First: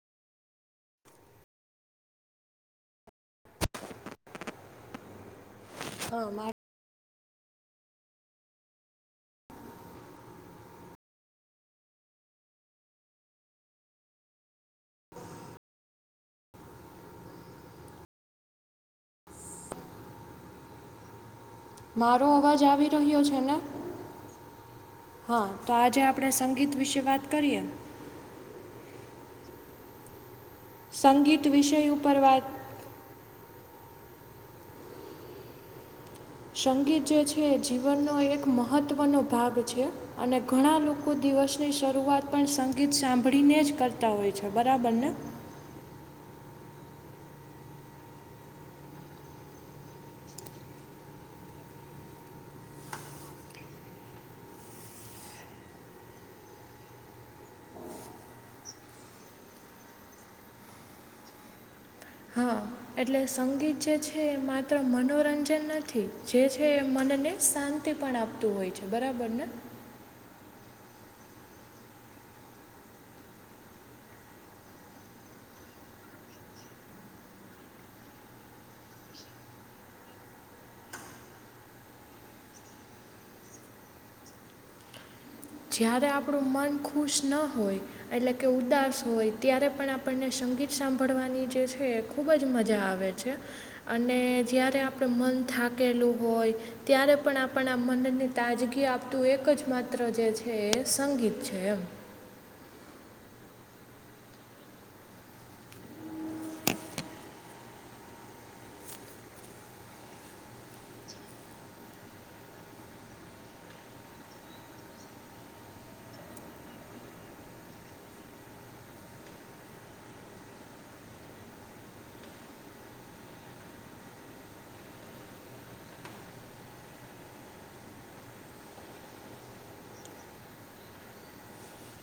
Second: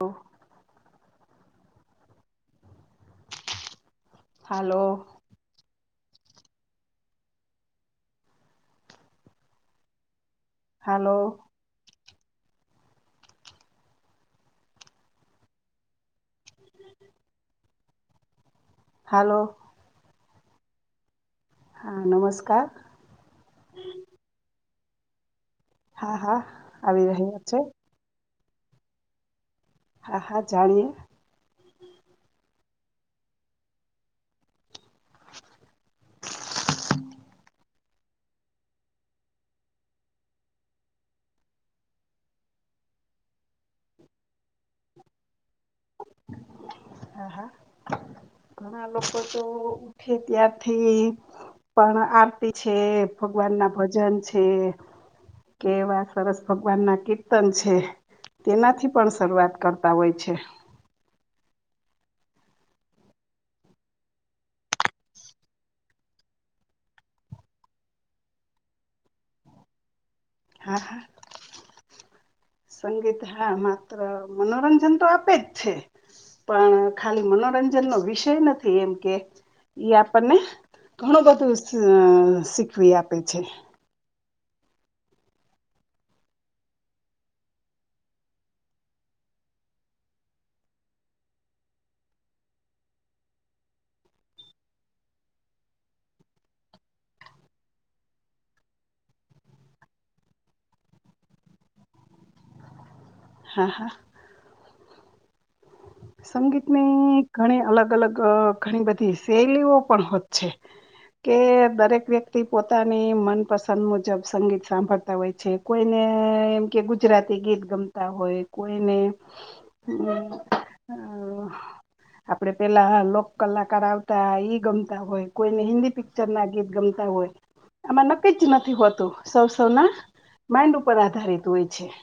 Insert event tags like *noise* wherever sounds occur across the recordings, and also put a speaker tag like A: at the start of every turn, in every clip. A: ઓ. Hello.
B: હા મા.
A: Hello. Hello. હા
B: મારો અવાજ
A: નમસ્કાર
B: આવી રહ્યો છે ને? હા તો આજે
A: હા
B: આપણે
A: હા
B: સંગીત વિશે
A: આવી
B: વાત
A: રહ્યા છે
B: કરીએ.
A: હા હા. જાણીએ
B: સંગીત વિષય ઉપર વાત સંગીત જે છે એ જીવનનો એક મહત્વનોો ભાગ છે અને ઘણા લોકો દિવસની શરૂઆત પણ સંગીત સાંભળીને જ કરતા હોય છે બરાબરને?
A: *inaudible* હા. હા ઘણા લોકો તો ઉઠે ત્યારથી પણ આરતી છે ભગવાન ના ભજન છે. કેવા સરસ ભગવાન ના કીર્તન છે. તેનાથી પણ શરૂઆત કરતા હોય છે.
B: હા એટલે સંગીત જે છે એ માત્ર મનોરંજન નથી જે છે એ મનને શાંત પણ આપતું હોય છે બરાબર ને
A: હા હા. સંગીત હા માત્ર મનોરંજન તો આપે જ છે પણ ખાલી મનોરંજનનો વિષય નથી એમ કે ઈ આપણને ઘણું બધું શીખવી આપે છે
B: જ્યારે આપડુ મન ખુશ ના હોય એટલે કે ઉદાસ હોય ત્યારે પણ આપણને સ ગીત સાંભળવાની જે છે, એ ખૂબ જ મજા આવે છે અને જ્યારે આપણે મન થાકેલું હોય ત્યારે પણ આપણે મનની તાજગી આપતું એક જ માત્ર જે છે હે સંગીત છે એમ
A: હા હા સંગીતની ઘણી અલગ અલગ ઘણી બધી શૈલીઓ પણ હોત છે કે દરેક વ્યક્તિ પોતાની મનપસંદ મુજબ સંગીત સાંભળતા હોય છે કોઈને એમ કે ગુજરાતી ગીત ગમતા હોય કોઈને હમ અ આપડે પેલા લોક કલાકાર આવતા ઈ ગમતા હોય કોઈને હિન્દી પિક્ચર ના ગીત ગમ તા હોય આમાં નક્કી જ નથી હોતું સૌ સૌના માઈન્ડ ઉપર આધારિત હોય છે *inaudible*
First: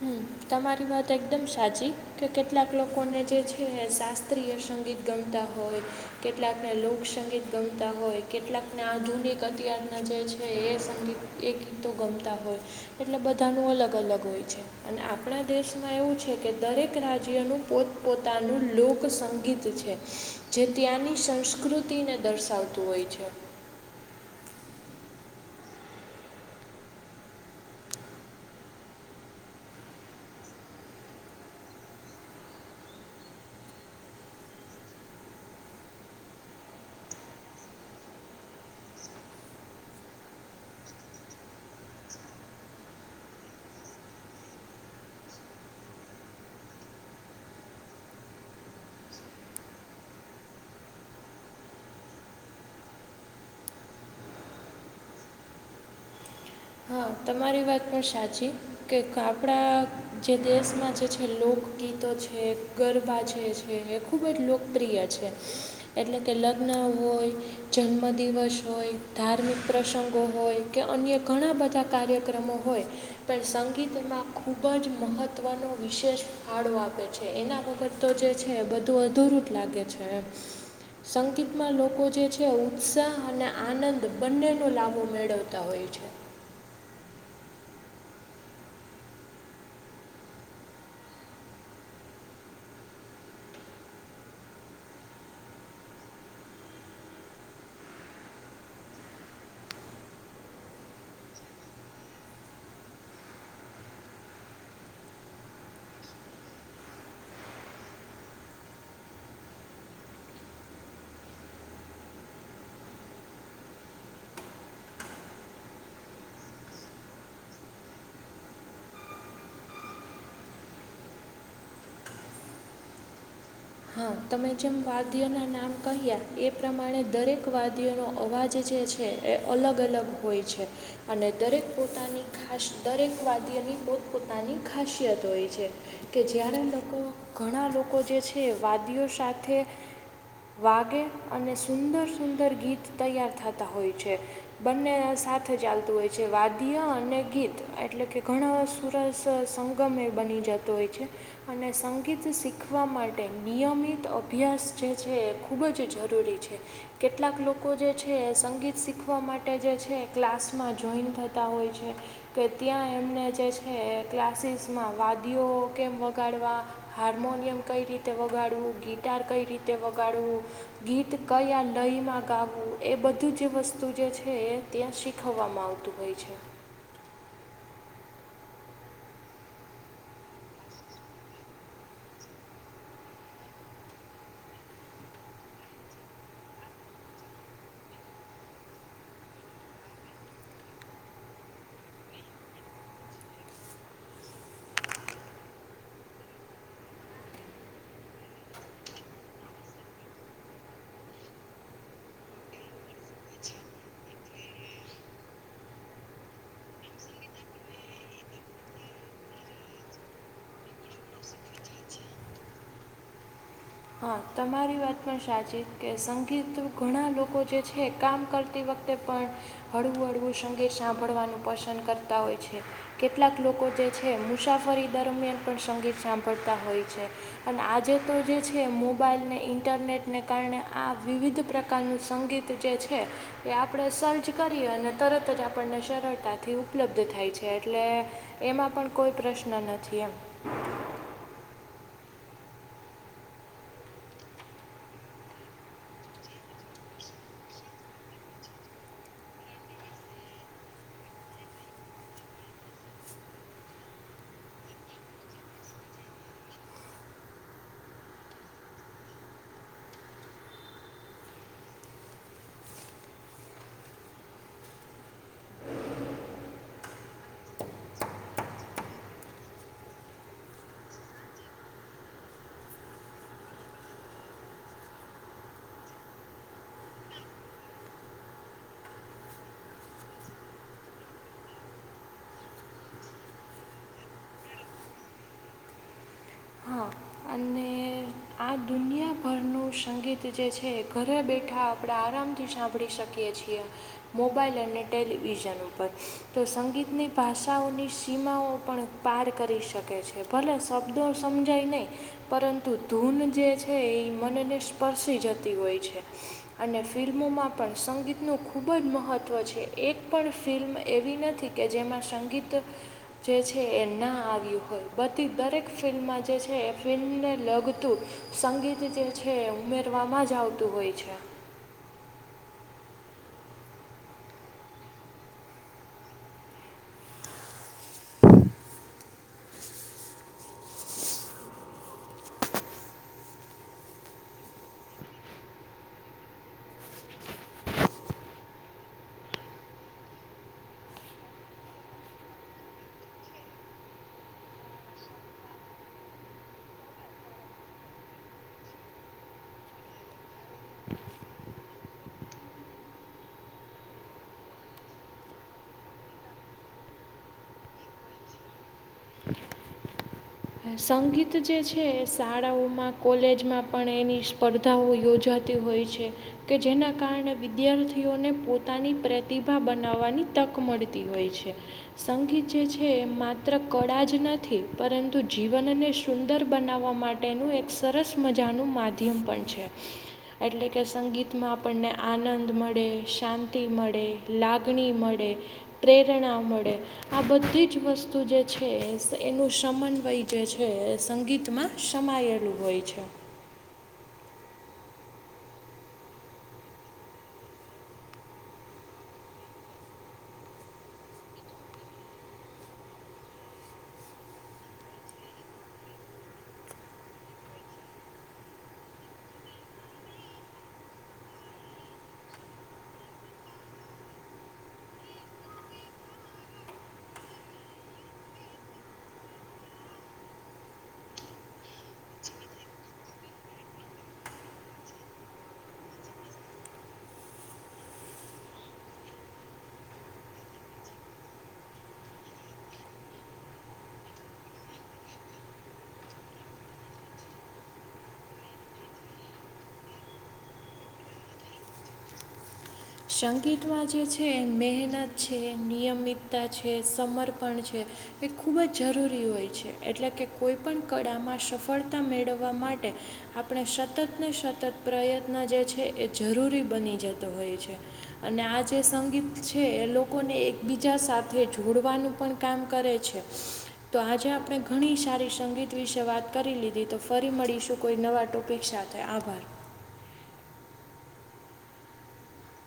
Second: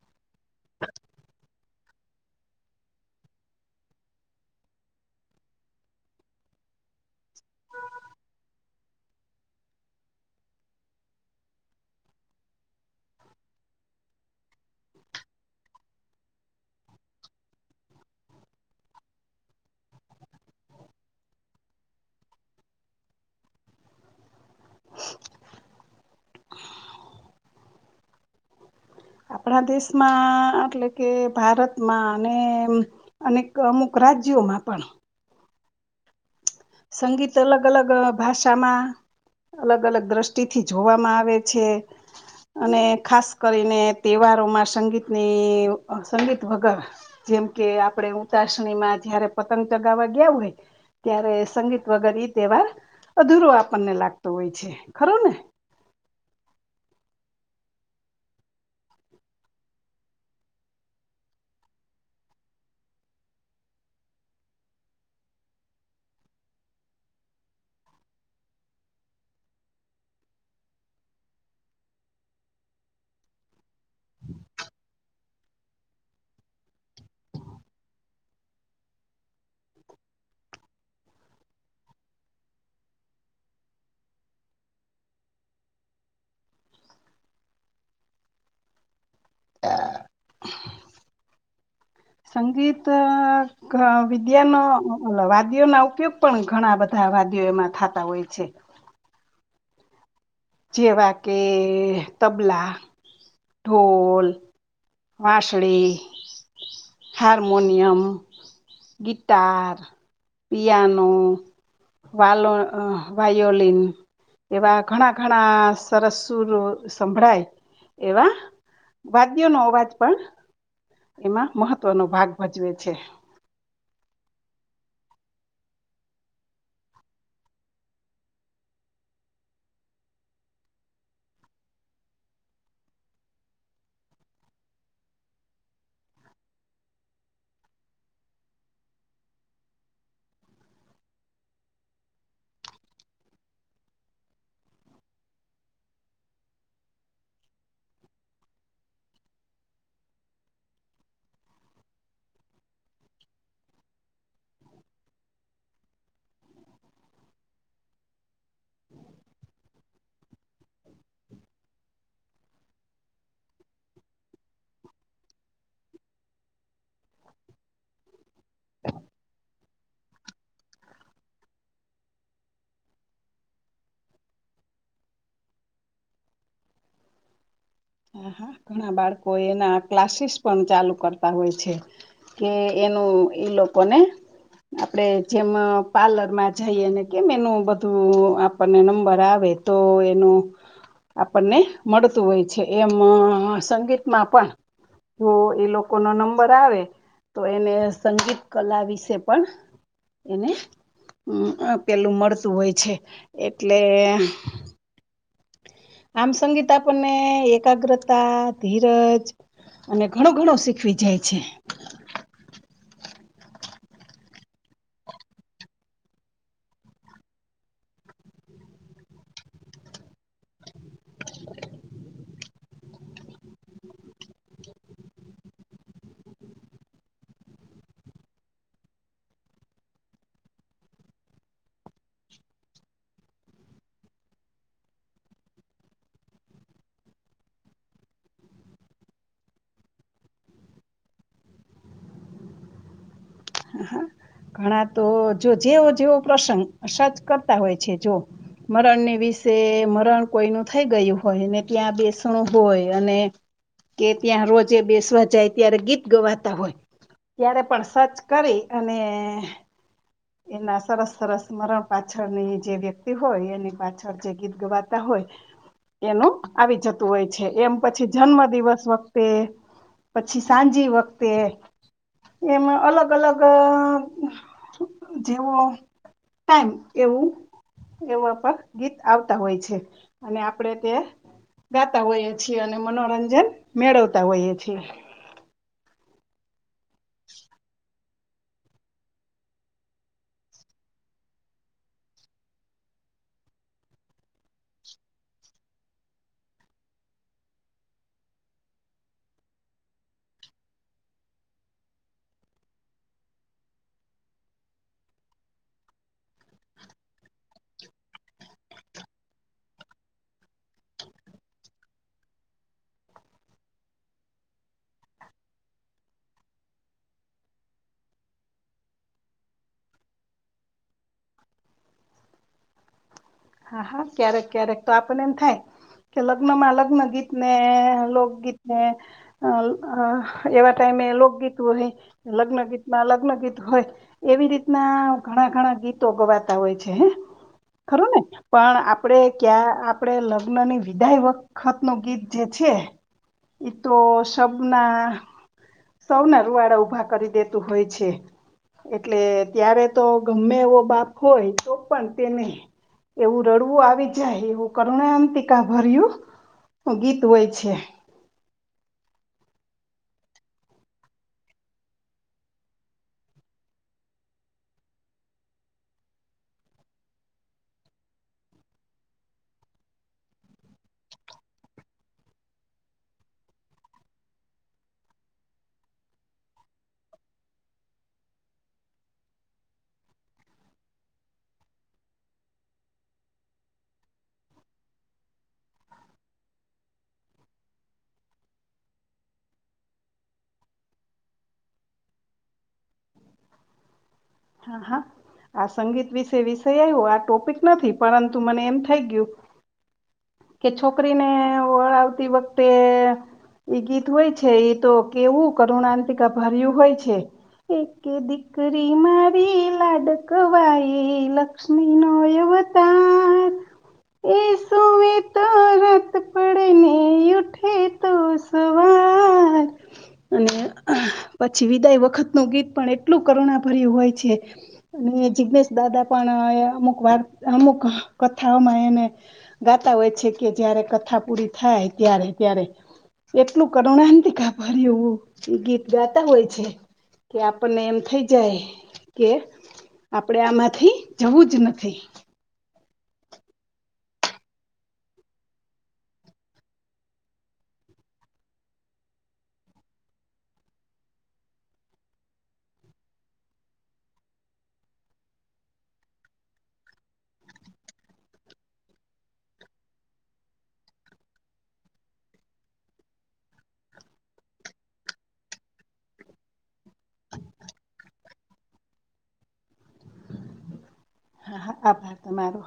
B: હ તમારી વાત એકદમ સાચી કે કેટલાક લોકોને જે છે શાસ્ત્રીય સંગીત ગમતા હોય કેટલાક લોક સંગીત ગમતા હોય કેટલાક ને આધુનિક અત્યાર ના જે છે એ સંગીત એ ગીતો ગમતા હોય એટલે બધાનું અલગ અલગ હોય છે અને આપણા દેશમાં એવું કે દરેક રાજ્યનું પોત પોતાનું લોકસંગીત છે જે ત્યાંની સંસ્કૃતિને દર્શાવતું હોય છે.
A: *inaudible* આપણા દેશમાં એટલે કે ભારતમાં અને અનેક અમુક રાજ જ્યોમા પણ સંગીત અલગ અલગ ભાષામાં અલગ અલગ દ્રષ્ટિથી જોવામાં આવે છે અને ખાસ કરીને તહેવારો માં સંગીતની સંગીત વગર જેમ કે આપડે ઉતાસણીમાં જયારે પતંગ ચગાવવા ગયા હોય ત્યારે સંગીત વગર ઈ તહેવાર અધુરો આપણને લાગતો હોય છે ખરો ને *unintelligible*
B: હા તમારી વાત પણ સાચી કે આપડા જે દેશમાં જે છે લોક ગીતો છે ગરબા છે છે એ ખૂબ જ લોકપ્રિય છે એટલે કે લગ્ન હોય જન્મ દિવસ હોય ધાર્મિક પ્રસંગો હોય કે અન્ય ઘણા બધા કાર્યક્રમો હોય પણ સંગીતમાં ખૂબ જ મહત્ત્વનો વિશેષ આડો આપે છે એના વખત તો જે છે બધું અધૂરું જ લાગે છે સંગીતમાં લોકો જે છે ઉત્સાહ અને આનંદ બંનેનો લાભો મેળવતા હોય છે
A: સંગીત ક વિદ્યાનો વાદ્યો ના ઉપયોગ પણ ઘણા બધા વાદીઓમાં થાતા હોય છે જેવા કે તબલા ઢોલ, વાશડી હારમોનિયમ ગીટાર, પિયાનો વાલો, વાયોલીન એવા ઘણા ઘણા સરસુરો સંભળાય એવા વાાગ્યો નો અવાજ પણ એમાં મહત્વનો ભાગ ભજવે છે
B: હા તમે જેમ વાદ્યના નામ કહ્યા એ પ્રમાણે દરેક વાદ્યનો અવાજ જ જે છે એ અલગ અલગ હોય છે અને દરેક પોતાની ખાસ દરેક વાગય ની પોતપતાની ખાસિયત હોય છે કે જ્યારે લોકો ઘણા લોકો જે છે તે વાદીઓ સાથે વાગે અને સુંદર સુંદર ગીત તૈયાર થતા હોય છે બંને રાસ સાથ ચાલતું હોય છે વાદ્યિયા અને ગીત એટલે કે ઘણા સુરસ સંગમે એ બધા બની જતો હોય છે અને સંગીત શીખવા માટે
A: *inaudible*
B: નિયમિત અભ્યાસ જે છે એ ખૂબ જ જરૂરી છે કેટલાક લોકો જે છે સંગીત શીખવા માટે જે છે ક્લાસમાં જોઈન થતા હોય છે કે ત્યાં એમને જે છે અને ક્લાસીસમાં વાદીઓ કેમ વગાડવા હાર્મોનિયમ કઈ રીતે તે વગાડવું ગીટાર કઈ રીતે વગાડવું ગીત કયા નયમાં ગાવું એ બધું જે વસ્તુ જે છે એ ત્યાં શીખવવામાં આવતું હોય છે
A: *inaudible* હ હા ઘણા બાળકો એના ક્લાસીસ પણ ચાલુ કરતા હોય છે કે એનું એ લોકો ને આપડે જેમ પાર્લરમાં જઈએ ને કેમ એનું બધું આપણને નંબર આવે તો એનું આપણને મળતું હોય છે એમ સંગીતમાં પણ જો એ લોકોનો નંબર આવે તો એને સંગીત કલા વિશે પણ એને હમ અ પેલું મળતું હોય છે. એટલે આમ સંગીત આપણને એકાગ્રતા, ધીરજ અને ઘણું ઘણું શીખવી જાય છે.
B: હા તમારી વાત પણ સાચી કે સંગીત ઘણા લોકો જે છે કામ કરતી વખતે તે પણ હળવું હળવું સંગીત સાંભળવાનું પસંદ કરતા હોય છે. કેટલાક લોકો જે છે મુસાફરી દરમિયાન પણ સંગીત સાંભળતા હોય છે અને આજે તો જે છે મોબાઈલને, ઇન્ટરનેટને કારણે આ વિવિધ પ્રકારનું સંગીત જે છે તે આપણે સર્ચ કરીએ અને તરત જ આપણને સરળતાથી ઉપલબ્ધ થાય છે એટલે એમાં પણ કોઈ પ્રશ્ન નથી એમ
A: *inaudible* ઘણા તો જો જેવો જેવો પ્રસંગ સર્ચ કરતા હોય છે જો મરણની વિશે મરણ કોઈનું થઈ ગયું હોય ને ત્યાં બેસણું હોય અને કે ત્યાં રોજે બેસવા જાય ત્યારે ગીત ગવાતા હોય. ત્યારે પણ સર્ચ કરી અને એના સરસ સરસ મરણ પાછળની જે વ્યક્તિ હોય એની પાછળ જે ગીત ગવાતા હોય એનું આવી જતું હોય છે. એમ પછી જન્મ દિવસ વખતે પછી સાંજી વખતે એમ અલગ અલગ અ જેવો ટાઈમ એવું એવા પણ ગીત આવતા હોય છે. અને આપણેે તે ગાતા હોઈએ છીએ. અને મનોરંજન મેળવતા હોઈએ છીએ.
B: હા અને આ દુનિયાભરનું સંગીત જે છે ઘરે બેઠા આપણે આરામથી સાંભળી શકીએ એ છીએ. મોબાઈલ અને ટેલિવિઝન ઉપર તો સંગીતની ભાષાઓની સી સીમાઓ પણ પાર કરી શકે છે. ભલે શબ્દો સમજાય નહીં પરંતુ ધૂન જે છે એ મનને સ્પર્શી જતી હોય છે. અને ફિલ્મોમાં પણ સંગીતનું ખૂબ જ મહત્ત્વ છે. એક પણ ફિલ્મ એવી નથી કે જેમાં સંગીત જે છે એ ના આવ્યું હોય બધી દરેક ફિલ્મમાં જે છે એ ફિલ્મને લગ્ તું સંગીત જે છે એ ઉમેરવામાં જ આવતું હોય છે.
A: હા હા ક્યારેક ક્યારેક તો આપણને એમ થાય કે લગ્નમાં લગ્ન ગીતને લોકગીતને અ અ એવા ટાઈમ મે લોકગીત હોય લગ્ન ગીતમાં લગ્નગીત હોય એવી રીતના ઘણા ઘણા ગીત ગીતો ગવાતા હોય છે. હે ખરું ને? પણ આપણે ક્યાં આપણે લગ્નની વિદાય વખતનું ગીત જે છે ઈ તો શબના સૌના રૂવાડા ઉભા કરી દેતું હોય છે. એટલે ત્યારે તો ગમે એવો બાપ હોય તો પણ તેને એવું રડવું આવી જાય એવું કરુણા અંતીકા ભર્યું. ગીત હોય છે.
B: સંગીત જે છે એ શાળાઓમાં, કોલેજમાં પણ એની સ્પર્ધાઓ યોજા તી હોય છે, કે જેના કારણે વિદ્યાર્થીઓને પોતાની પ્રતિભા બનાવવાની તક મળતી હોય છે, સંગીત જે છે એ માત્ર કળા જ નથી પર તું જીવનને સુંદર બનાવવા માટેનું એક સરસ મજાનું માધ્યમ પણ છે. એટલે કે સંગીતમાં આપણને આનંદ મળે, શાંતિ મળે, લાગણી મળે, પ્રેરણા મળે આ બધી જ વસ્તુ જે છે એનું સમન વય જે છે એ સંગીતમાં સમાયેલું હોય છે.
A: હા હા. આ સંગીત વિશે વિષય આવ્યો આ ટોપિક નથી પરંતુ મને એમ થઈ ગયું કે છોકરીને વળાવતી વખતે એ ગીત હોય છે એ તો કેવું કરુણાંતિકા ભર્યું હોય છે. એક દીકરી મારી લાડકવાય લક્ષ્મી નો એ તાર એ સુ તો રત પડેને ઉઠે તો સ વાર અને પછી વિદાય વખતનું ગીત પણ એટલું કરુણા ભર્યું હોય છે. અને જિગ્નેેશ દાદા પણ અમુક વાર્ અમુક કથાઓમાં એને ગાતા હોય છે કે જય્યારે કથા પૂરી થાય ત્યારે ત્યારે. એટલું કરુણાંતિકા ભર્યું એ ગીત ગાતા હોય છે. કે આપણને એમ થઈ જાય કે આપડે આમાંથી જવું જ નથી.
B: સંગીતમાં જે છે મહેનત છે, નિયમિતતા છે, સમર્પણ છે. એ ખૂબ જ જરૂરી હોય છે, એટલે કે કોઈ પણ કળામાં સફળતા મેળવવા માટે આપણે સતત ને સતત પ્રયત્ન જે છે એ જરૂરી બની જતો હોય છે. અને આ જે સંગીત છે એ લોકોને એકબીજા સાથે જોડવાનું પણ કામ કરે છે. તો આજે આપણે ઘણી સારી સંગીત વિશે વાત કરી લીધી, તો ફરી મળીશું કોઈ નવા ટોપિક સા આભાર.
A: હમ્મ. આભાર તમારો.